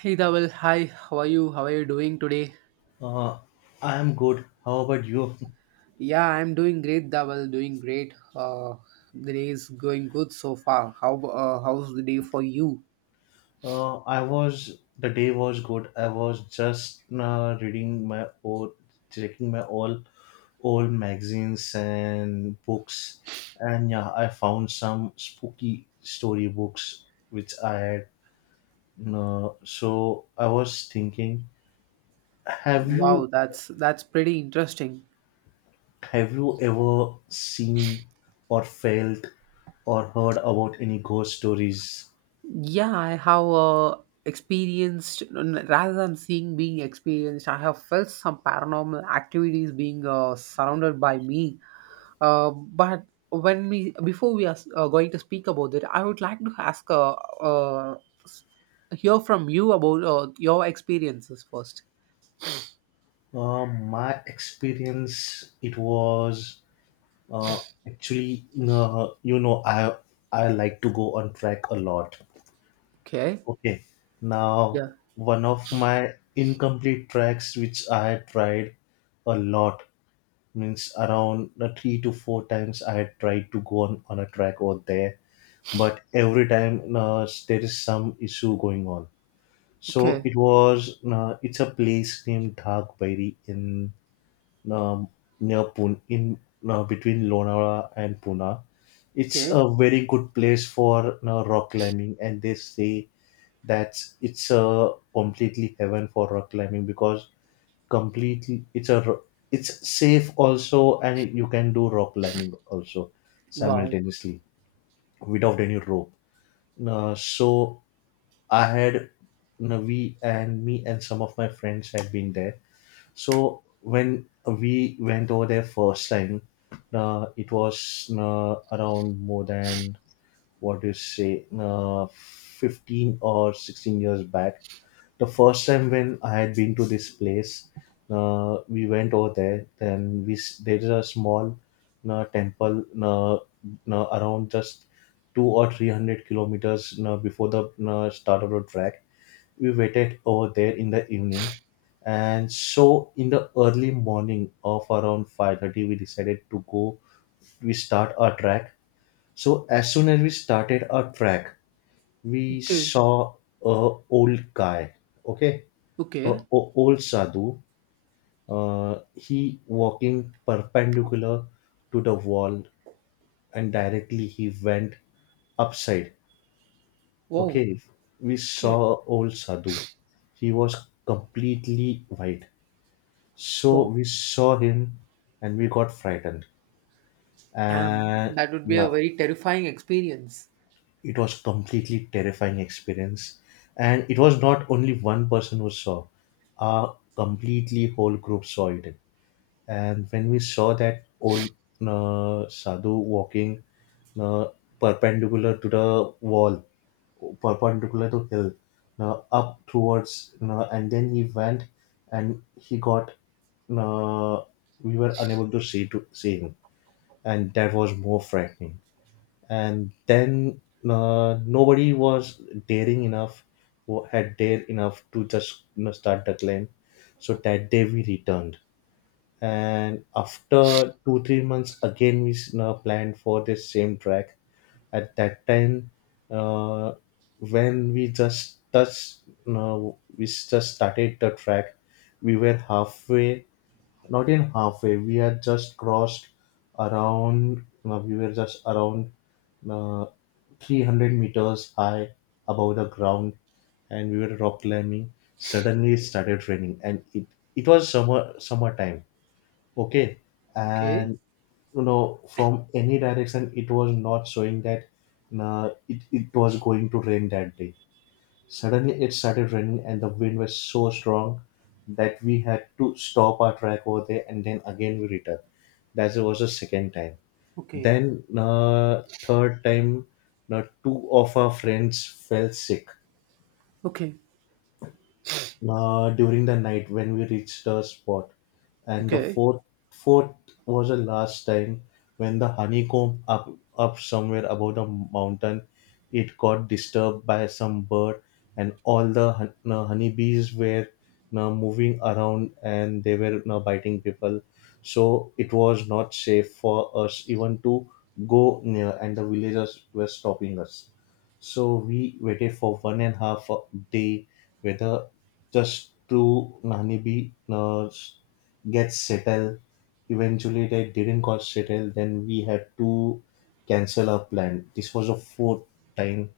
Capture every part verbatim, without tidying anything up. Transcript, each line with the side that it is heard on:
right: Hey Dawal, hi. How are you? How are you doing today?
left: Uh, I am good. How about you?
right: Yeah, I'm doing great, Dawal. Doing great. Uh, the day is going good so far. How uh, how's the day for you?
left: Uh, I was the day was good. I was just uh, reading my old, checking my all old magazines and books, and yeah, I found some spooky story books which I had. Uh, so I was thinking, have
right: Wow,
left: you
right: that's that's pretty interesting.
left: have you ever seen or felt or heard about any ghost stories?
right: Yeah, I have uh, experienced n- rather than seeing being experienced, I have felt some paranormal activities being uh, surrounded by me. Uh, but when we before we are s- uh, going to speak about it, I would like to ask uh, uh, hear from you about uh, your experiences first.
left: Uh, my experience, it was uh, actually, uh, you know, I I like to go on track a lot.
right: Okay.
left: Okay, now
right: Yeah.
left: one of my incomplete tracks which I had tried a lot means around uh, three to four times I had tried to go on on a track over there, but every time uh, there is some issue going on. So
right: Okay.
left: it was uh, it's a place named Dhag Bairi in um, near Pune, in uh, between Lonavala and Pune. It's
right: Okay.
left: a very good place for uh, rock climbing, and they say that it's a completely heaven for rock climbing because completely it's a ro- it's safe also, and you can do rock climbing also
right: Wow.
left: simultaneously without any rope. Uh, so I had you know, we and me and some of my friends had been there. So when we went over there first time, uh, it was uh, around more than what do you say, uh, fifteen or sixteen years back. The first time when I had been to this place, uh, we went over there. Then we s- there is a small uh, temple uh, uh, around just two or three hundred kilometers uh, before the uh, start of the track. We waited over there in the evening, and so in the early morning of around five thirty we decided to go, we start our track. So as soon as we started our track we
right: Okay.
left: saw a old guy, okay, a,
right: Okay.
left: o- old sadhu. Uh, he walking perpendicular to the wall, and directly he went upside.
right: Wow.
left: Okay, we saw
right: Okay.
left: a old sadhu. He was completely white. So
right: Wow.
left: we saw him and we got frightened.
right: Damn.
left: And
right: That would be
left: yeah,
right: a very terrifying experience.
left: it was completely terrifying experience. And it was not only one person who saw, a completely whole group saw it. And when we saw that old uh, sadhu walking uh, perpendicular to the wall, perpendicular to hill, uh, up towards, uh, and then he went and he got. Uh, we were unable to see to see him, and that was more frightening. And then uh, nobody was daring enough, wa- had dared enough to just you know, start the climb. So that day we returned, and after two three months again we s- now planned for this same track. At that time uh, when we just touched, now we s- just started the track, we were halfway, not in halfway, we had just crossed around uh, we were just around uh, three hundred meters high above the ground, and we were rock climbing. Suddenly it started raining, and it it was summer summertime, okay,
right: Okay.
left: and you know from any direction it was not showing that uh, it, it was going to rain that day. Suddenly it started raining and the wind was so strong that we had to stop our track over there, and then again we returned. That was the second time.
right: Okay.
left: Then uh, third time, uh, two of our friends fell sick
right: Okay.
left: uh, during the night when we reached the spot. And the
right: Okay.
left: fourth fourth was the last time, when the honeycomb up up somewhere above the mountain, it got disturbed by some bird, and all the hun- uh, honeybees were uh, moving around and they were uh, biting people. So it was not safe for us even to go near, and the villagers were stopping us. So we waited for one and a half day whether just to Nanibi nurse get settled. Eventually, they didn't got settled. Then we had to cancel our plan. This was the fourth time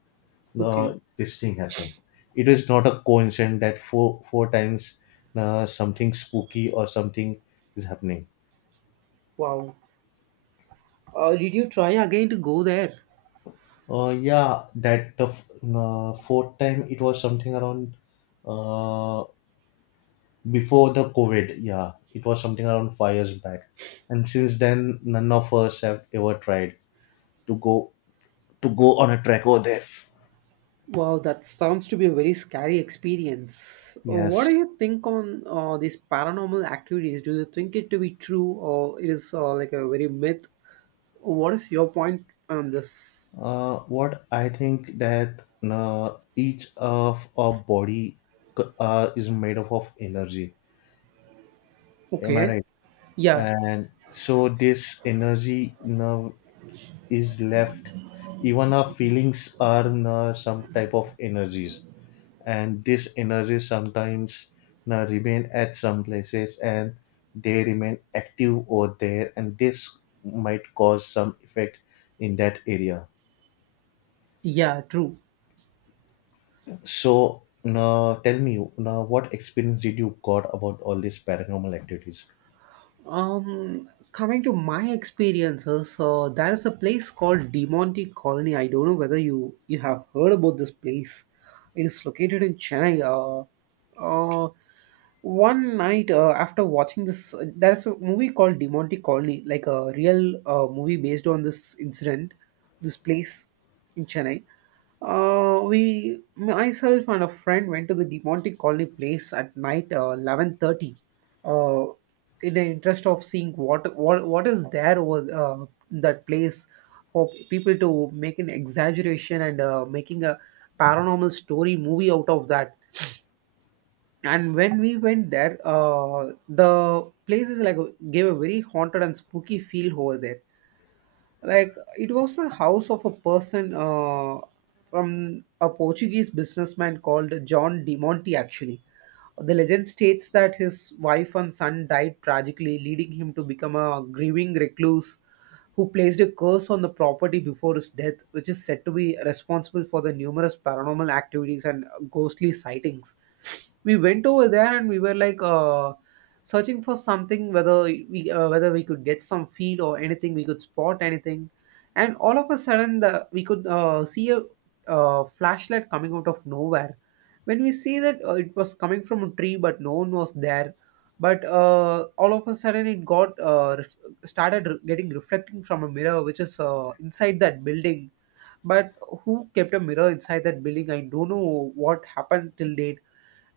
right: Okay.
left: uh, this thing happened. It is not a coincidence that four four times uh, something spooky or something is happening.
right: Wow. Uh, did you try again to go there?
left: Uh, yeah, that the f- uh, fourth time it was something around uh, before the COVID. Yeah, it was something around five years back, and since then, none of us have ever tried to go to go on a trek over there.
right: Wow, that sounds to be a very scary experience. Uh, What do
left: Yes.
right: you think on uh, these paranormal activities? Do you think it to be true, or it is uh, like a very myth? What is your point on this?
left: Uh, what I think that uh, each of our body c- uh, is made up of energy. Am I
right: Okay.
left: right?
right: Yeah.
left: And so this energy, you know, is left, even our feelings are uh, some type of energies, and this energy sometimes uh, remain at some places and they remain active over there, and this might cause some effect in that area.
right: Yeah, true.
left: So now tell me now what experience did you got about all these paranormal activities.
right: Um, coming to my experiences, uh, there is a place called Demonte Colony. I don't know whether you you have heard about this place. It is located in Chennai. Uh, uh One night uh, after watching this, uh, there is a movie called Demonte Colony, like a real uh, movie based on this incident, this place in Chennai. Uh, we, myself and a friend went to the Demontic Colony place at night, uh, eleven thirty, uh, in the interest of seeing what what what is there over uh, that place for people to make an exaggeration and uh, making a paranormal story movie out of that. And when we went there, uh, the place, is like, gave a very haunted and spooky feel over there. Like, it was the house of a person, uh, from a Portuguese businessman called John de Monte. Actually, the legend states that his wife and son died tragically, leading him to become a grieving recluse who placed a curse on the property before his death, which is said to be responsible for the numerous paranormal activities and ghostly sightings. We went over there and we were like uh, searching for something, whether we uh, whether we could get some feel or anything, we could spot anything, and all of a sudden the, we could uh, see a uh, flashlight coming out of nowhere. When we see that, uh, it was coming from a tree, but no one was there, but uh, all of a sudden it got uh, ref- started re- getting reflecting from a mirror which is uh, inside that building. But who kept a mirror inside that building, I don't know what happened till date.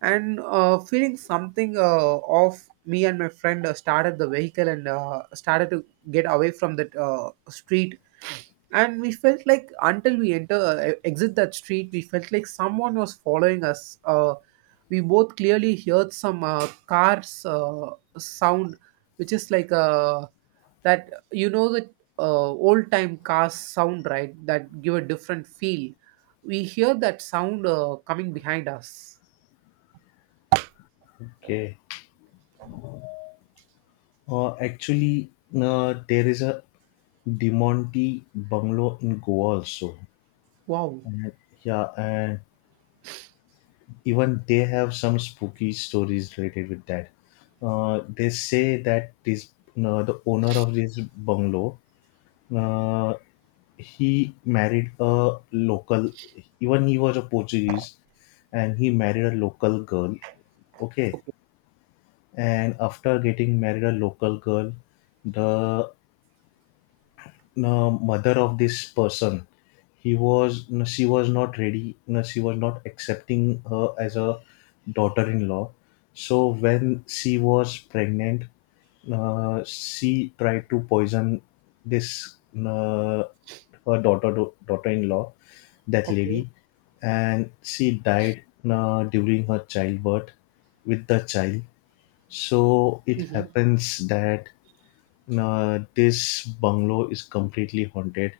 right: And uh, feeling something uh, off, me and my friend uh, started the vehicle and uh, started to get away from that uh, street. And we felt like, until we enter uh, e-, exit that street, we felt like someone was following us. Uh, we both clearly heard some uh, cars uh, sound which is like, uh, that, you know, that uh, old time cars sound, right, that give a different feel. We hear that sound uh, coming behind us.
left: Okay, uh, actually uh, there is a demonti bungalow in Goa also,
right: Wow.
left: and, yeah, and even they have some spooky stories related with that. Uh, they say that this uh, the owner of this bungalow, uh, he married a local. Even he was a Portuguese, and he married a local girl. Okay, and after getting married a local girl, the uh, mother of this person, he was no, she was not ready, no, she was not accepting her as a daughter-in-law. So when she was pregnant, uh, she tried to poison this uh, her daughter daughter-in-law, that
right: Okay.
left: lady, and she died uh, during her childbirth with the child. So it
right: Hmm.
left: happens that uh, this bungalow is completely haunted,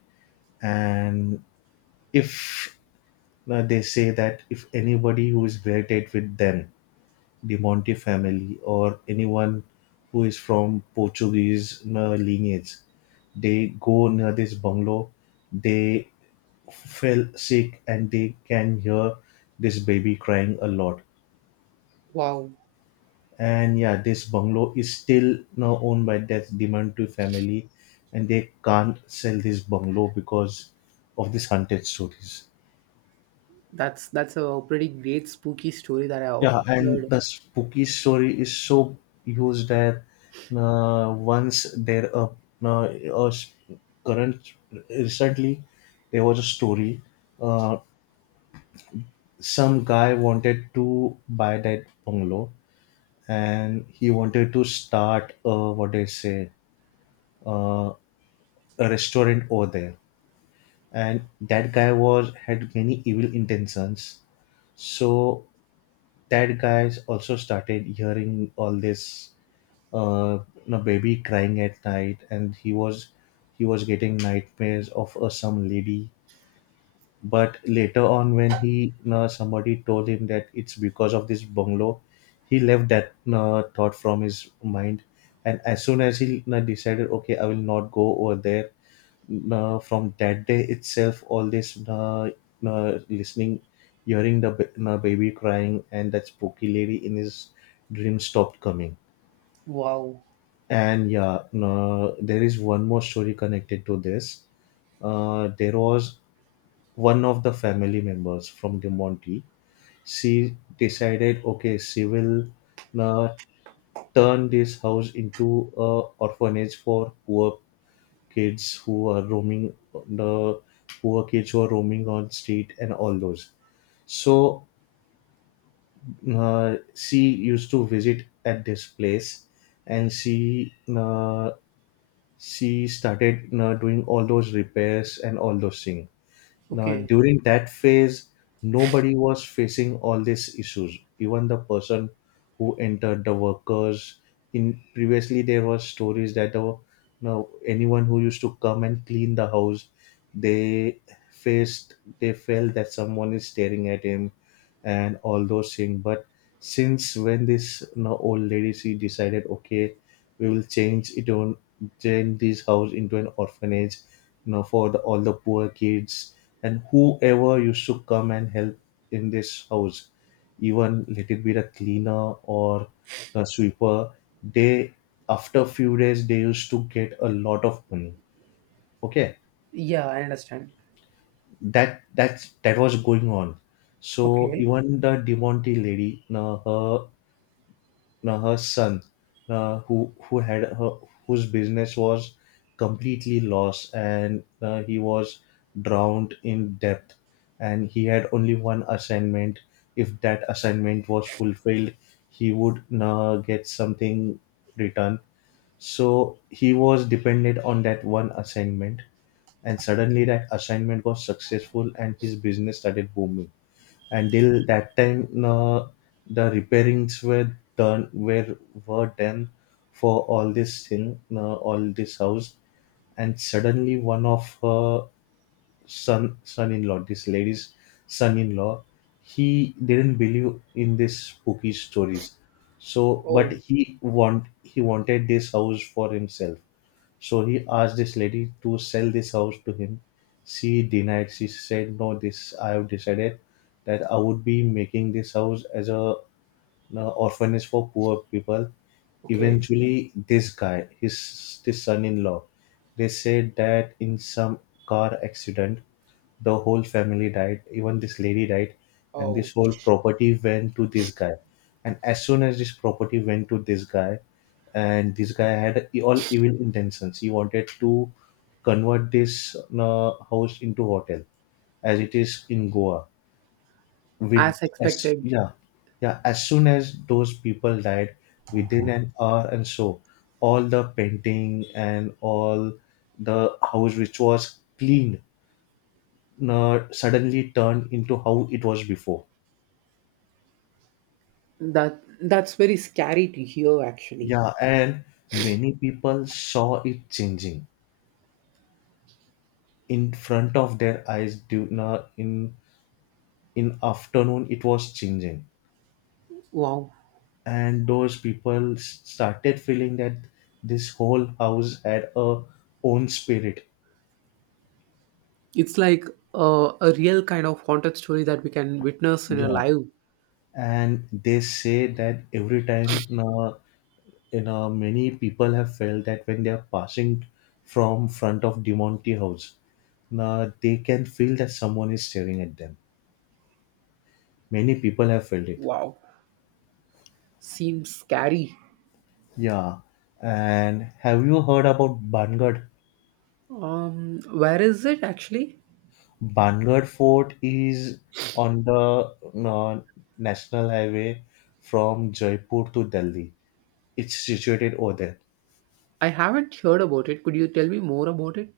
left: and if uh, they say that if anybody who is related with them, the Monte family, or anyone who is from Portuguese uh, lineage, they go near this bungalow, they fell sick and they can hear this baby crying a lot.
right: Wow.
left: And yeah, this bungalow is still now owned by that Dimantu family, and they can't sell this bungalow because of these haunted stories.
right: That's that's a pretty great spooky story that I
left: Yeah, and
right: heard.
left: the spooky story is so used that uh, once there a uh, a s- current recently there was a story. Uh, some guy wanted to buy that bungalow, and he wanted to start uh, what they say. Uh, a restaurant over there, and that guy was had many evil intentions. So that guy's also started hearing all this uh you know, baby crying at night, and he was he was getting nightmares of uh, some lady. But later on when he you know, somebody told him that it's because of this bungalow, he left that you know, thought from his mind. And as soon as he you know, decided okay I will not go over there, uh, from that day itself all this uh, uh, listening hearing the ba- uh, baby crying and that spooky lady in his dream stopped coming.
right: Wow.
left: And yeah, uh, there is one more story connected to this. Uh, there was one of the family members from the Monty. She decided okay she will uh, turn this house into a orphanage for poor kids who are roaming the poor kids who are roaming on street and all those. So uh, she used to visit at this place, and she uh, she started uh, doing all those repairs and all those things. Now,
right: Okay.
left: during that phase, nobody was facing all these issues. Even the person who entered, the workers. In previously, there were stories that the now anyone who used to come and clean the house, they faced, they felt that someone is staring at him, and all those things. But since when this now old lady she decided, okay, we will change it on turn this house into an orphanage, you know, for the, all the poor kids, and whoever used to come and help in this house, even let it be the cleaner or the sweeper, they after few days they used to get a lot of money, okay,
right: Yeah, I understand.
left: that that that was going on. So
right: Okay.
left: even the Demonte lady you, her now her son uh, who who had her whose business was completely lost, and uh, he was drowned in debt, and he had only one assignment. If that assignment was fulfilled he would uh, get something returned. So he was dependent on that one assignment, and suddenly that assignment was successful and his business started booming. Until that time, no, the repairings were done were were done for all this thing, no, all this house. And suddenly one of her son son-in-law, this lady's son-in-law, he didn't believe in these spooky stories. So but
right: Oh.
left: he want he wanted this house for himself. So he asked this lady to sell this house to him. She denied. She said, "No, this I have decided that I would be making this house as a uh, orphanage for poor people."
right: Okay.
left: Eventually, this guy, his, his son-in-law, they said that in some car accident, the whole family died, even this lady died, and
right: Oh.
left: this whole property went to this guy. And as soon as this property went to this guy, and this guy had all evil intentions, he wanted to convert this uh, house into hotel, as it is in Goa with
right: As
left: as
right: expected.
left: yeah yeah, as soon as those people died within an hour and so all the painting and all the house which was cleaned uh, suddenly turned into how it was before.
right: That that's very scary to hear actually.
left: Yeah, and many people saw it changing in front of their eyes during uh, in in afternoon it was changing,
right: Wow.
left: and those people s- started feeling that this whole house had a own spirit.
right: It's like uh, a real kind of haunted story that we can witness in a
left: Yeah,
right: live.
left: and they say that every time, uh, you know, many people have felt that when they are passing from front of Demonte House, now they can feel that someone is staring at them. Many people have felt it.
right: Wow. Seems scary.
left: Yeah, and have you heard about Bangad?
right: Um, where is it actually?
left: Bangad Fort is on the uh, national highway from Jaipur to Delhi. It's situated over there.
right: I haven't heard about it. Could you tell me more about it?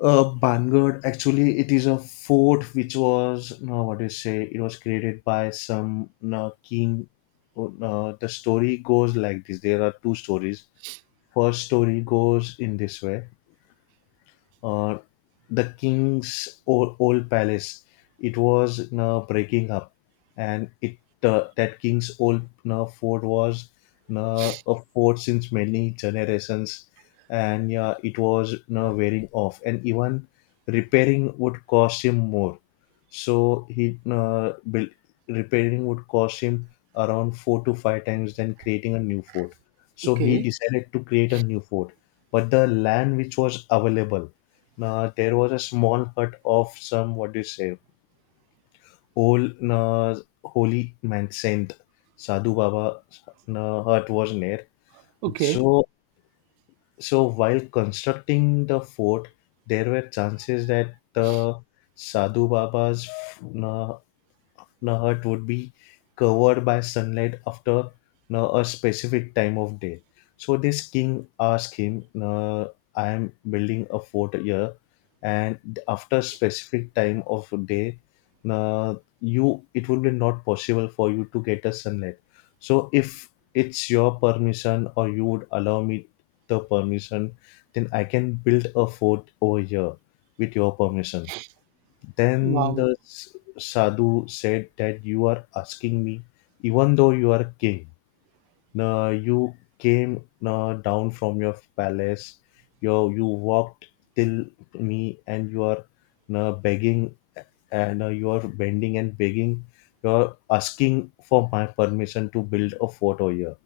left: uh, Bangad, actually, it is a fort which was, no what do you say, it was created by some uh, king. Uh, the story goes like this. There are two stories. First story goes in this way, uh, the king's old, old palace. It was uh, breaking up, and it uh, that king's old uh, fort was uh, a fort since many generations, and yeah, it was uh, wearing off, and even repairing would cost him more. So he uh, built repairing would cost him around four to five times than creating a new fort. So he
right: Okay.
left: decided to create a new fort, but the land which was available, uh, there was a small hut of some what do you say old uh, holy man saint sadhu baba uh, hut was near.
right: Okay.
left: So so while constructing the fort there were chances that the sadhu baba's uh, the hut would be covered by sunlight after uh, a specific time of day. So this king asked him, uh, I am building a fort here, and after specific time of day, uh, you it would be not possible for you to get a sunlight. So if it's your permission or you would allow me the permission, then I can build a fort over here with your permission. Then
right: Wow.
left: the s- sadhu said that you are asking me, even though you are king, uh, you came uh, down from your palace, you, you walked till me, and you are uh, begging and uh, you are bending and begging, you are asking for my permission to build a fort over here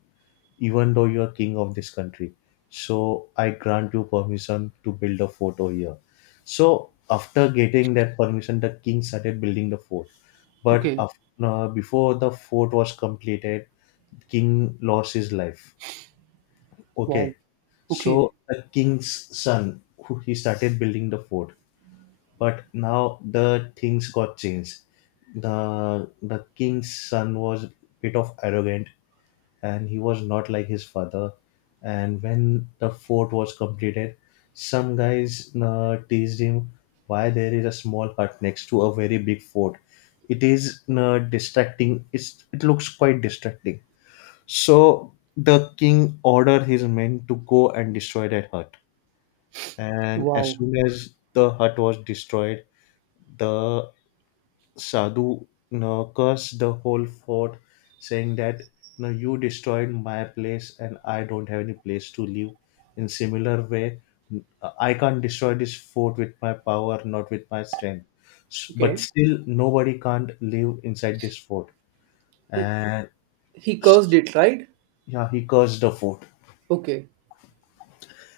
left: even though you are king of this country. So I grant you permission to build a fort over here. So after getting that permission, the king started building the fort. But
right: Okay.
left: after, uh, before the fort was completed, king lost his life.
right: Wow.
left: Okay,
right: Okay.
left: so the king's son, who he started building the fort. But now the things got changed. The the king's son was bit of arrogant and he was not like his father. And when the fort was completed, some guys uh, teased him why there is a small hut next to a very big fort. It is uh, distracting. It's, it looks quite distracting. So the king ordered his men to go and destroy that hut. And as
right: Wow.
left: soon as the hut was destroyed, the Sadhu, you know, cursed the whole fort, saying that you know, you destroyed my place and I don't have any place to live. In similar way, I can't destroy this fort with my power, not with my strength. S- But
right: Okay.
left: still, nobody can't live inside this fort.
right: He
left: And
right: he cursed it, right?
left: yeah, he cursed the fort.
right: Okay.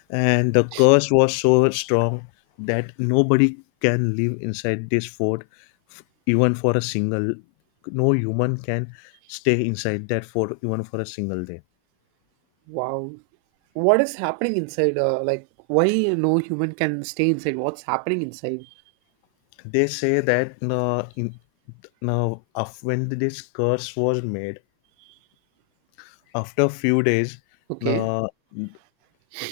left: And the curse was so strong that nobody can live inside this fort f- even for a single, no human can stay inside that fort even for a single day.
right: Wow. What is happening inside? Uh, like, why no human can stay inside? What's happening inside?
left: They say that uh, in, now af when this curse was made after a few days,
right: Okay.
left: uh,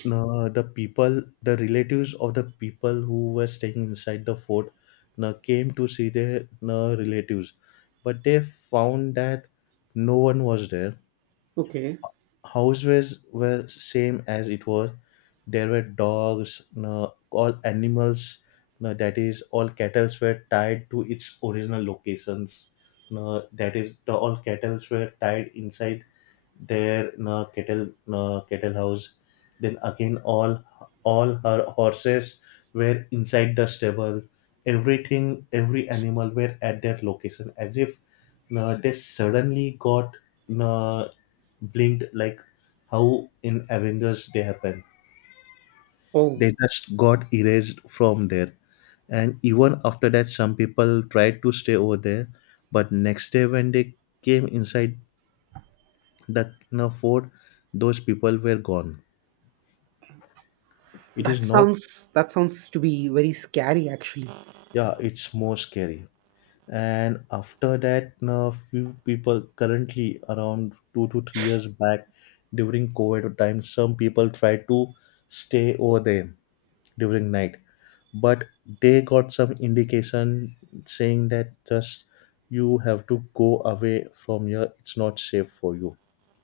left: no, the people, the relatives of the people who were staying inside the fort, no, came to see their, no, relatives, but they found that no one was there.
right: Okay.
left: Houses were same as it was. There were dogs, no, all animals, no, that is, all cattle were tied to its original locations. No, that is, the, all cattle were tied inside there, na cattle na cattle house. Then again, all all her horses were inside the stable. Everything, every animal were at their location, as if na they suddenly got na blinked like how in Avengers they happen.
right: Oh,
left: They just got erased from there, and even after that some people tried to stay over there, but next day when they came inside that can afford, those people were gone. It is
right: that
left: not,
right: sounds that sounds to be very scary, actually.
left: yeah it's more scary. And after that uh, few people currently around two to three years back during covid time some people tried to stay over there during night, but they got some indication saying that just you have to go away from here, it's not safe for you.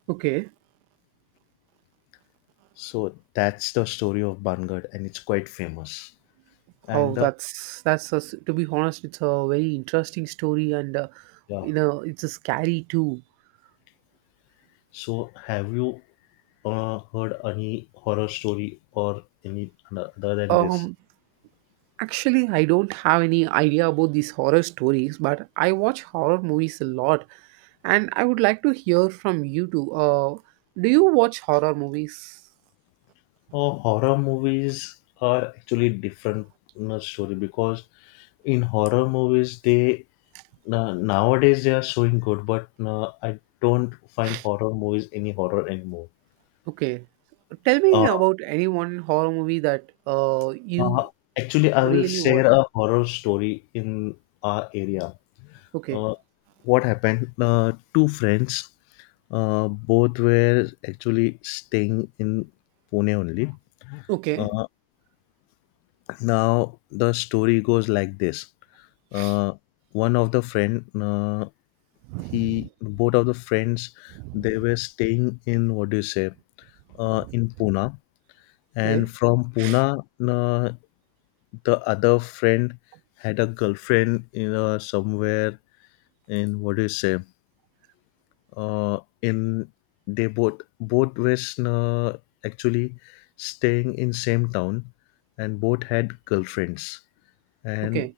right: Okay.
left: So that's the story of bangad and it's quite famous.
right: Oh,
left: And the
right: that's that's a, to be honest, it's a very interesting story, and uh,
left: yeah.
right: you know, it's a scary too.
left: So, have you uh, heard any horror story or any other than this?
right: Um, Actually, I don't have any idea about these horror stories, but I watch horror movies a lot, and I would like to hear from you too. Uh, do you watch horror movies?
left: Oh, horror movies are actually different uh, story because in horror movies they uh, nowadays they are showing good, but uh, I don't find horror movies any horror anymore.
right: Okay, tell me
left: Uh,
right: about any one horror movie that uh
left: uh,
right: you
left: actually, I will
right: really
left: share
right: watched.
left: a horror story in our area.
right: Okay,
left: uh, what happened, uh, two friends uh, both were actually staying in pune only.
right: okay,
left: uh, Now the story goes like this, uh, one of the friend uh, he both of the friends they were staying in what do you say uh, in pune,
right: okay,
left: and from pune uh, the other friend had a girlfriend in uh, somewhere in what do you say uh, in they both both was uh, actually staying in same town and both had girlfriends. And
right: okay.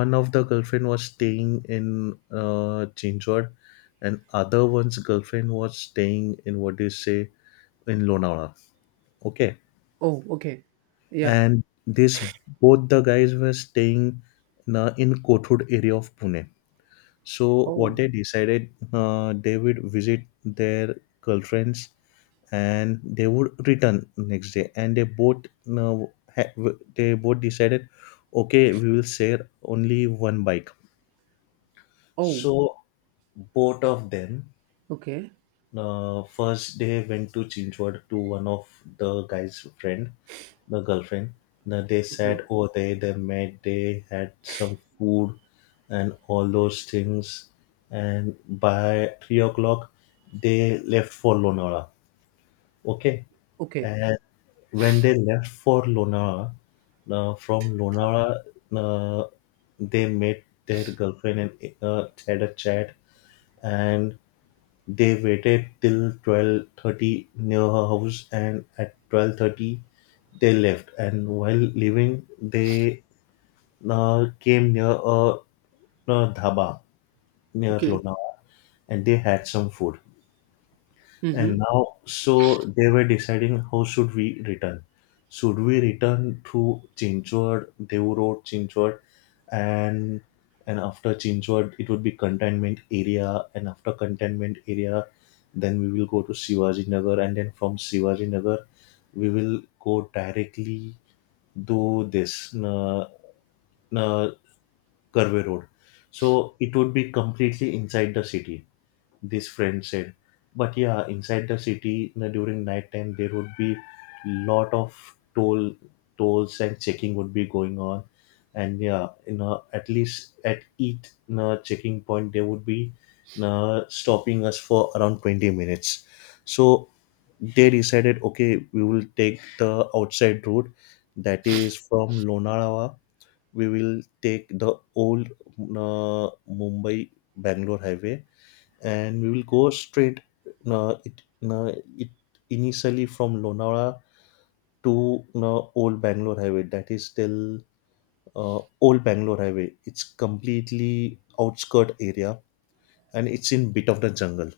left: one of the girlfriend was staying in uh, Chinchwad and other one's girlfriend was staying in what do you say in Lonavala. Okay.
right: Oh, okay, yeah.
left: And this both the guys were staying in, a, in Kothur area of Pune. So what
right: Oh,
left: they decided, uh, they would visit their girlfriends and they would return next day. And they both, uh, ha- w- they both decided, okay, we will share only one bike.
right: oh,
left: So both of them
right: okay,
left: uh, first they went to Chinchwad to one of the guy's friend, the girlfriend. Then they sat
right: okay,
left: over there, they met, they had some food and all those things. And by three o'clock, they left for Lonavala. Okay,
right: okay,
left: and when they left for Lonavala, uh, from Lonavala, uh, they met their girlfriend and uh, had a chat, and they waited till twelve thirty near her house, and at twelve thirty they left, and while leaving they uh, came near a, a dhaba near
right: okay.
left: Lonavala, and they had some food. And
right: Mm-hmm.
left: now so they were deciding how should we return, should we return through chinchwad Devu road chinchwad, and and after chinchwad it would be containment area, and after containment area then we will go to shivaji nagar, and then from shivaji nagar we will go directly to this uh, uh, Karve road. So it would be completely inside the city, this friend said. But yeah inside the city n- during night time there would be lot of toll tolls and checking would be going on. And yeah you know at least at each you know, checking point they would be you know, stopping us for around twenty minutes. So they decided okay we will take the outside route, that is from Lonavala we will take the old uh, Mumbai Bangalore highway and we will go straight. Uh, it, uh, it Initially from Lonavala to uh, Old Bangalore Highway. That is still uh, Old Bangalore Highway. It's completely outskirt area and it's in bit of the jungle.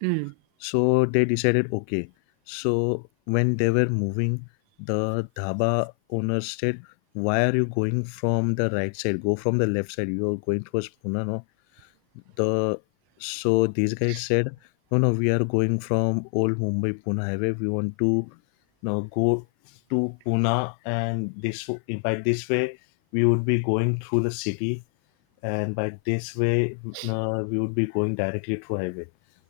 right: Mm.
left: So they decided okay. So when they were moving, the dhaba owner said, "Why are you going from the right side? Go from the left side. You are going towards Pune, no?" the So these guys said no no we are going from old mumbai pune highway, we want to now go to pune, and this by this way we would be going through the city, and by this way uh, we would be going directly through highway.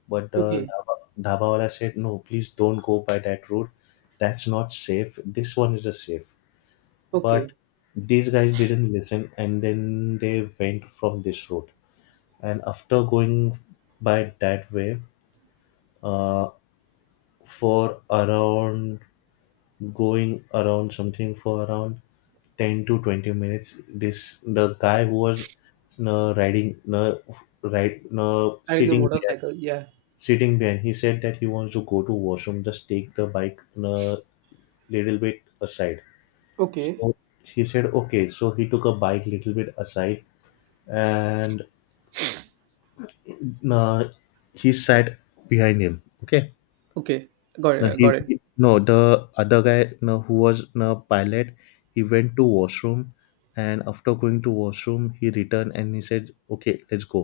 left: But the
right: Okay,
left: dhaba, dhaba wala said no please don't go by that route, that's not safe, this one is a safe. But
right: okay.
left: these guys didn't listen, and then they went from this route, and after going by that way uh, for around going around something for around ten to twenty minutes this the guy who was uh, riding uh, ride, uh,
right: Riding the
left: sitting behind,
right: motorcycle. Yeah.
left: sitting behind he said that he wants to go to washroom, just take the bike a little bit aside.
right: Okay.
left: So he said okay, so he took a bike little bit aside, and uh, he sat behind him, okay.
right: Okay, got
left: No,
right: it, got
left: he,
right: it.
left: he- no the other guy no who was no pilot. He went to washroom, and after going to washroom, he returned and he said, "Okay, let's go."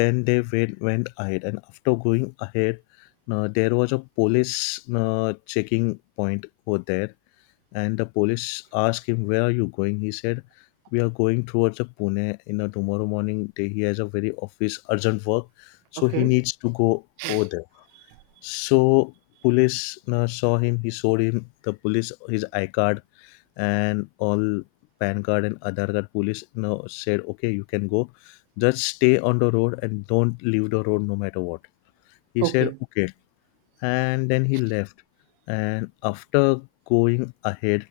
left: Then they went went ahead, and after going ahead, no, there was a police no, checking point over there, and the police asked him, "Where are you going?" He said, "We are going towards the Pune. You know, tomorrow morning they, he has a very office urgent work, so he
right: Okay.
left: needs to go over there." So police uh, saw him. He showed him the police his I card and all PAN card and Aadhaar card. Police now said, "Okay, you can go. Just stay on the road and don't leave the road no matter what." He said,
right: Okay.
left: "Okay," and then he left. And after going ahead,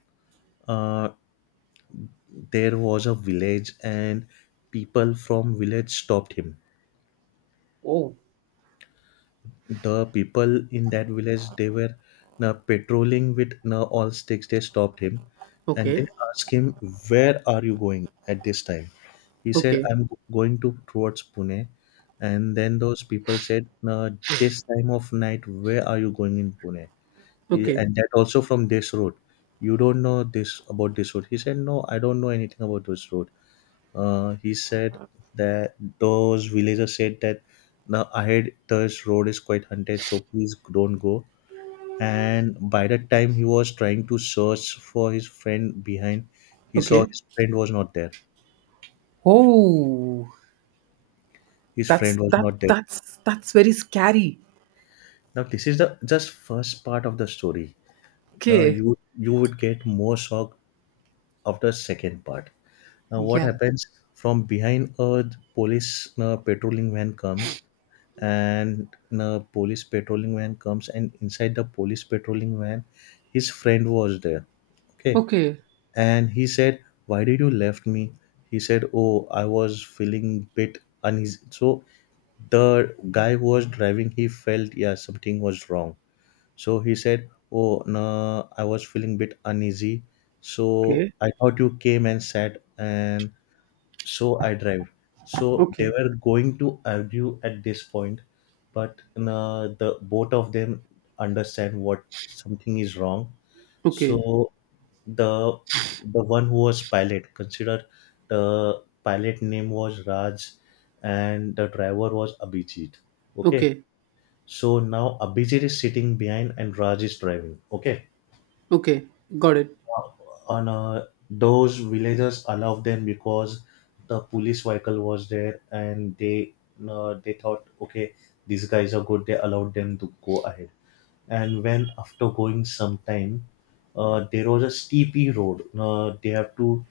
left: uh, there was a village, and people from village stopped him.
right: Oh.
left: The people in that village, they were now patrolling with now all sticks, they stopped him, and
right: Okay.
left: they asked him, where are you going at this time? He said,
right: Okay.
left: I'm going to towards Pune. And then those people said, no, this time of night where are you going in Pune? He-
right: Okay.
left: and that also from this road, you don't know this about this road. He said, no, I don't know anything about this road. uh, he said that those villagers said that now ahead this road is quite haunted, so please don't go. And by that time he was trying to search for his friend behind. He saw
right: Okay.
left: his friend was not there.
right: Oh,
left: His
right: that's
left: friend was
right: that
left: not there.
right: that's that's very scary.
left: Now this is the just first part of the story. Now
right: Okay.
left: you you would get more shock of the second part. Now, what
right: Yeah.
left: happens, from behind a police uh, patrolling van comes, and a police patrolling van comes, and inside the police patrolling van, his friend was there. Okay,
right: Okay.
left: and he said, "Why did you left me?" He said, "Oh, I was feeling bit uneasy." So the guy who was driving, he felt, yeah, something was wrong. So he said, "Oh, no, I was feeling bit uneasy. So
right: Okay.
left: I thought you came and sat and so I drive." So they
right: Okay.
left: were going to argue at this point, but uh, the both of them understand what something is wrong.
right: Okay.
left: So the the one who was pilot, consider the pilot name was Raj, and the driver was Abhijit. Okay,
right: Okay.
left: so now Abhijit is sitting behind and Raj is driving. Okay.
right: Okay. Got it.
left: And uh, those villagers allowed them because the police vehicle was there, and they uh, they thought, okay, these guys are good, they allowed them to go ahead. And when after going some time, uh, there was a steepy road, uh, they have to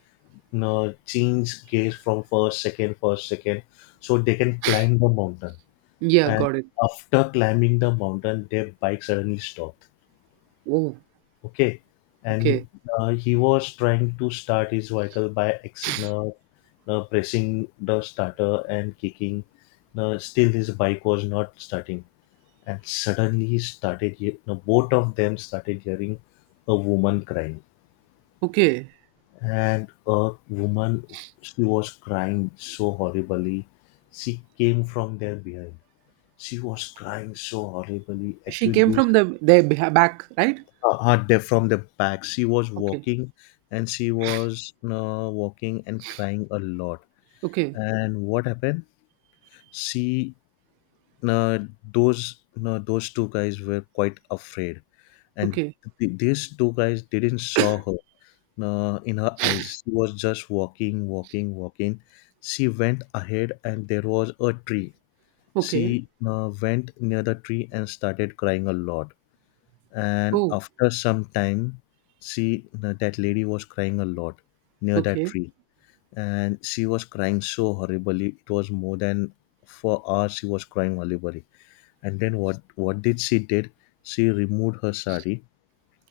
left: uh, change gears from first second first second so they can climb the mountain.
right: Yeah,
left: And
right: got it.
left: after climbing the mountain, their bike suddenly stopped.
right: Oh.
left: Okay.
right: Okay.
left: And uh, he was trying to start his vehicle by ex- uh, uh, pressing the starter and kicking. Uh, still his bike was not starting. And suddenly he started he- uh, both of them started hearing a woman crying.
right: Okay.
left: And a woman, she was crying so horribly, she came from their behind. She was crying so horribly.
right: She
left: Actually
right: came
left: this
right: from the their beh- back, right?
left: uh, her de- from the back. She was
right: Okay.
left: walking, and she was uh, walking and crying a lot.
right: Okay.
left: And what happened? She uh, those uh, those two guys were quite afraid, and
right: Okay.
left: th- these two guys didn't saw her uh, in her eyes. She was just walking, walking, walking. She went ahead, and there was a tree.
right: Okay.
left: She uh, went near the tree and started crying a lot. And
right: Oh.
left: after some time, she, that lady, was crying a lot near that
right: Okay.
left: tree. And she was crying so horribly, it was more than four hours she was crying horribly. And then what what did she did? She removed her sari.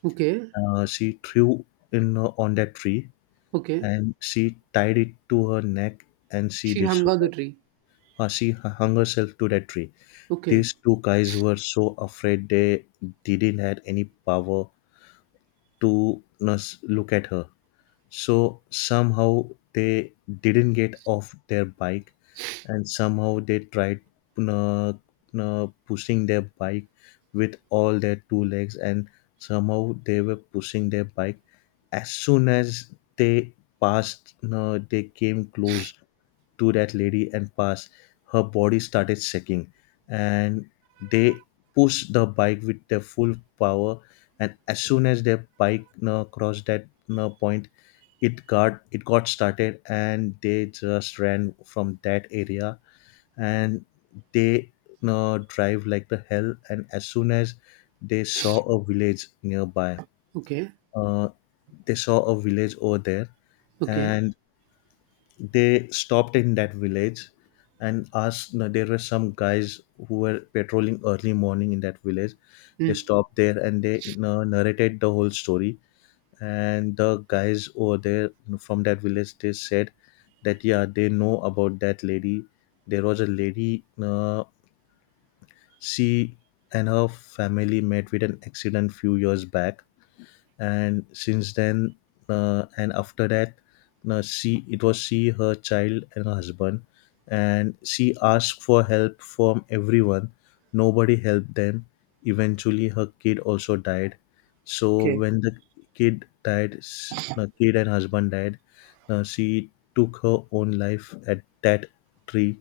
right: Okay.
left: Uh, she threw in uh, on that tree,
right: Okay.
left: and she tied it to her neck, and she
right: She
left: did
right: hung on the
left: suicide.
right: tree.
left: uh, she hu- hung herself to that tree.
right: Okay.
left: These two guys were so afraid, they didn't had any power to us look at her. So somehow they didn't get off their bike, and somehow they tried uh, uh, pushing their bike with all their two legs, and somehow they were pushing their bike. As soon as they passed, uh, they came close to that lady and pass, her body started shaking. And they pushed the bike with their full power. And as soon as their bike uh, crossed that uh, point, it got it got started, and they just ran from that area. And they uh, drive like the hell. And as soon as they saw a village nearby,
right: Okay.
left: uh, they saw a village over there,
right: Okay.
left: and they stopped in that village and asked, no, there were some guys who were patrolling early morning in that village. They
right: Mm.
left: stopped there, and they, you know, narrated the whole story. And the guys over there from that village, they said that, yeah, they know about that lady. There was a lady, uh, she and her family met with an accident few years back. And since then, uh, and after that, uh, she, it was she, her child and her husband, and she asked for help from everyone. Nobody helped them. Eventually her kid also died. So
right: Okay.
left: when the kid died, s- the kid and husband died, uh, she took her own life at that tree.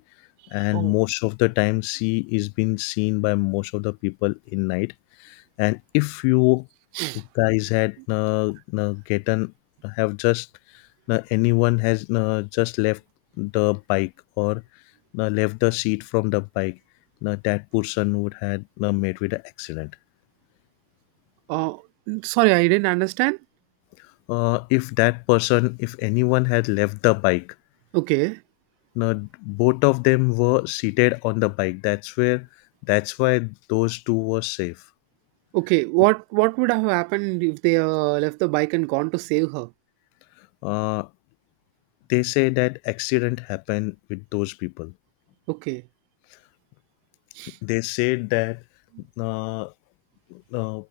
left: And
right: Oh.
left: most of the time she is being seen by most of the people in night. And if you guys had uh, uh, gotten have just uh, anyone has uh, just left the bike or uh, left the seat from the bike, uh, that person would had uh, met with an accident.
right: Uh, sorry, I didn't understand.
left: Uh, if that person, if anyone had left the bike,
right: Okay.
left: now both of them were seated on the bike, that's where that's why those two were safe.
right: Okay. What What would have happened if they uh, left the bike and gone to save her?
left: uh, they say that accident happened with those people.
right: Okay.
left: They said that uh, uh,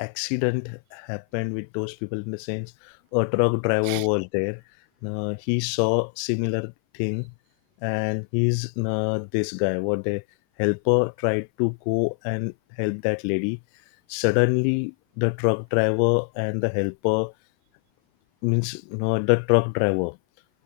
left: accident happened with those people in the sense, a truck driver was there. Uh, he saw similar thing, and he's uh, this guy, what the helper tried to go and help that lady. Suddenly the truck driver and the helper, means no, the truck driver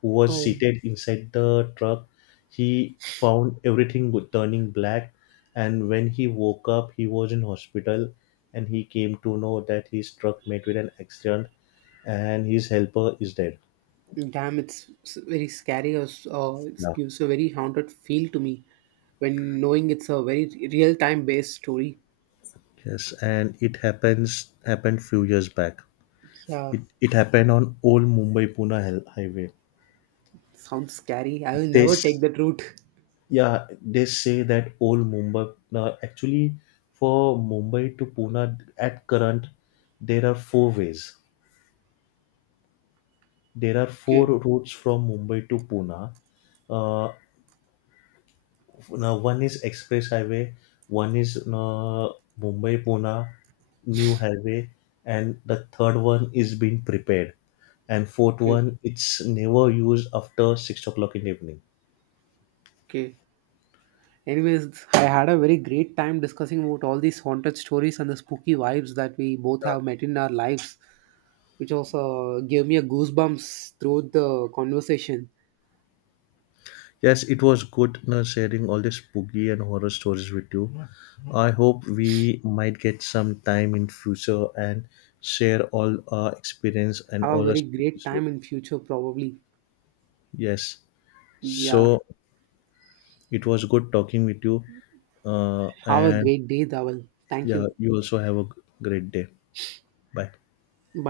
left: who was
right: Oh,
left: seated inside the truck, he found everything go- turning black. And when he woke up he was in hospital, and he came to know that his truck met with an accident and his helper is dead.
right: damn! It's, it's very scary. Or s- uh, it
left: Yeah.
right: gives a very haunted feel to me when knowing it's a very real time based story.
left: Yes, and it happens happened few years back.
right: Yeah.
left: It, it happened on old Mumbai Pune highway.
right: Sounds scary. I will never
left: This.
right: take that route.
left: Yeah, they say that old Mumbai. Now, actually, for Mumbai to Pune at current, there are four ways. There are
right: Okay.
left: four routes from Mumbai to Pune. Uh, now, one is express highway, one is uh, Mumbai Pune new highway, and the third one is being prepared, and fourth
right: Okay.
left: one it's never used after six o'clock in the evening.
right: Okay. Anyways, I had a very great time discussing about all these haunted stories and the spooky vibes that we both have met in our lives, which also gave me a goosebumps through the conversation.
left: Yes, it was good, you know, sharing all these spooky and horror stories with you. I hope we might get some time in future and share all our experience and
right: Have a
left: all our
right: very
left: spooky
right: great
left: stories.
right: time in future, probably.
left: Yes.
right: Yeah.
left: So it was good talking with you. Uh,
right: Have a
left: and
right: great day, Dawal. Thank
left: Yeah,
right: you.
left: you also have a g- great day. Bye.
right: Bye.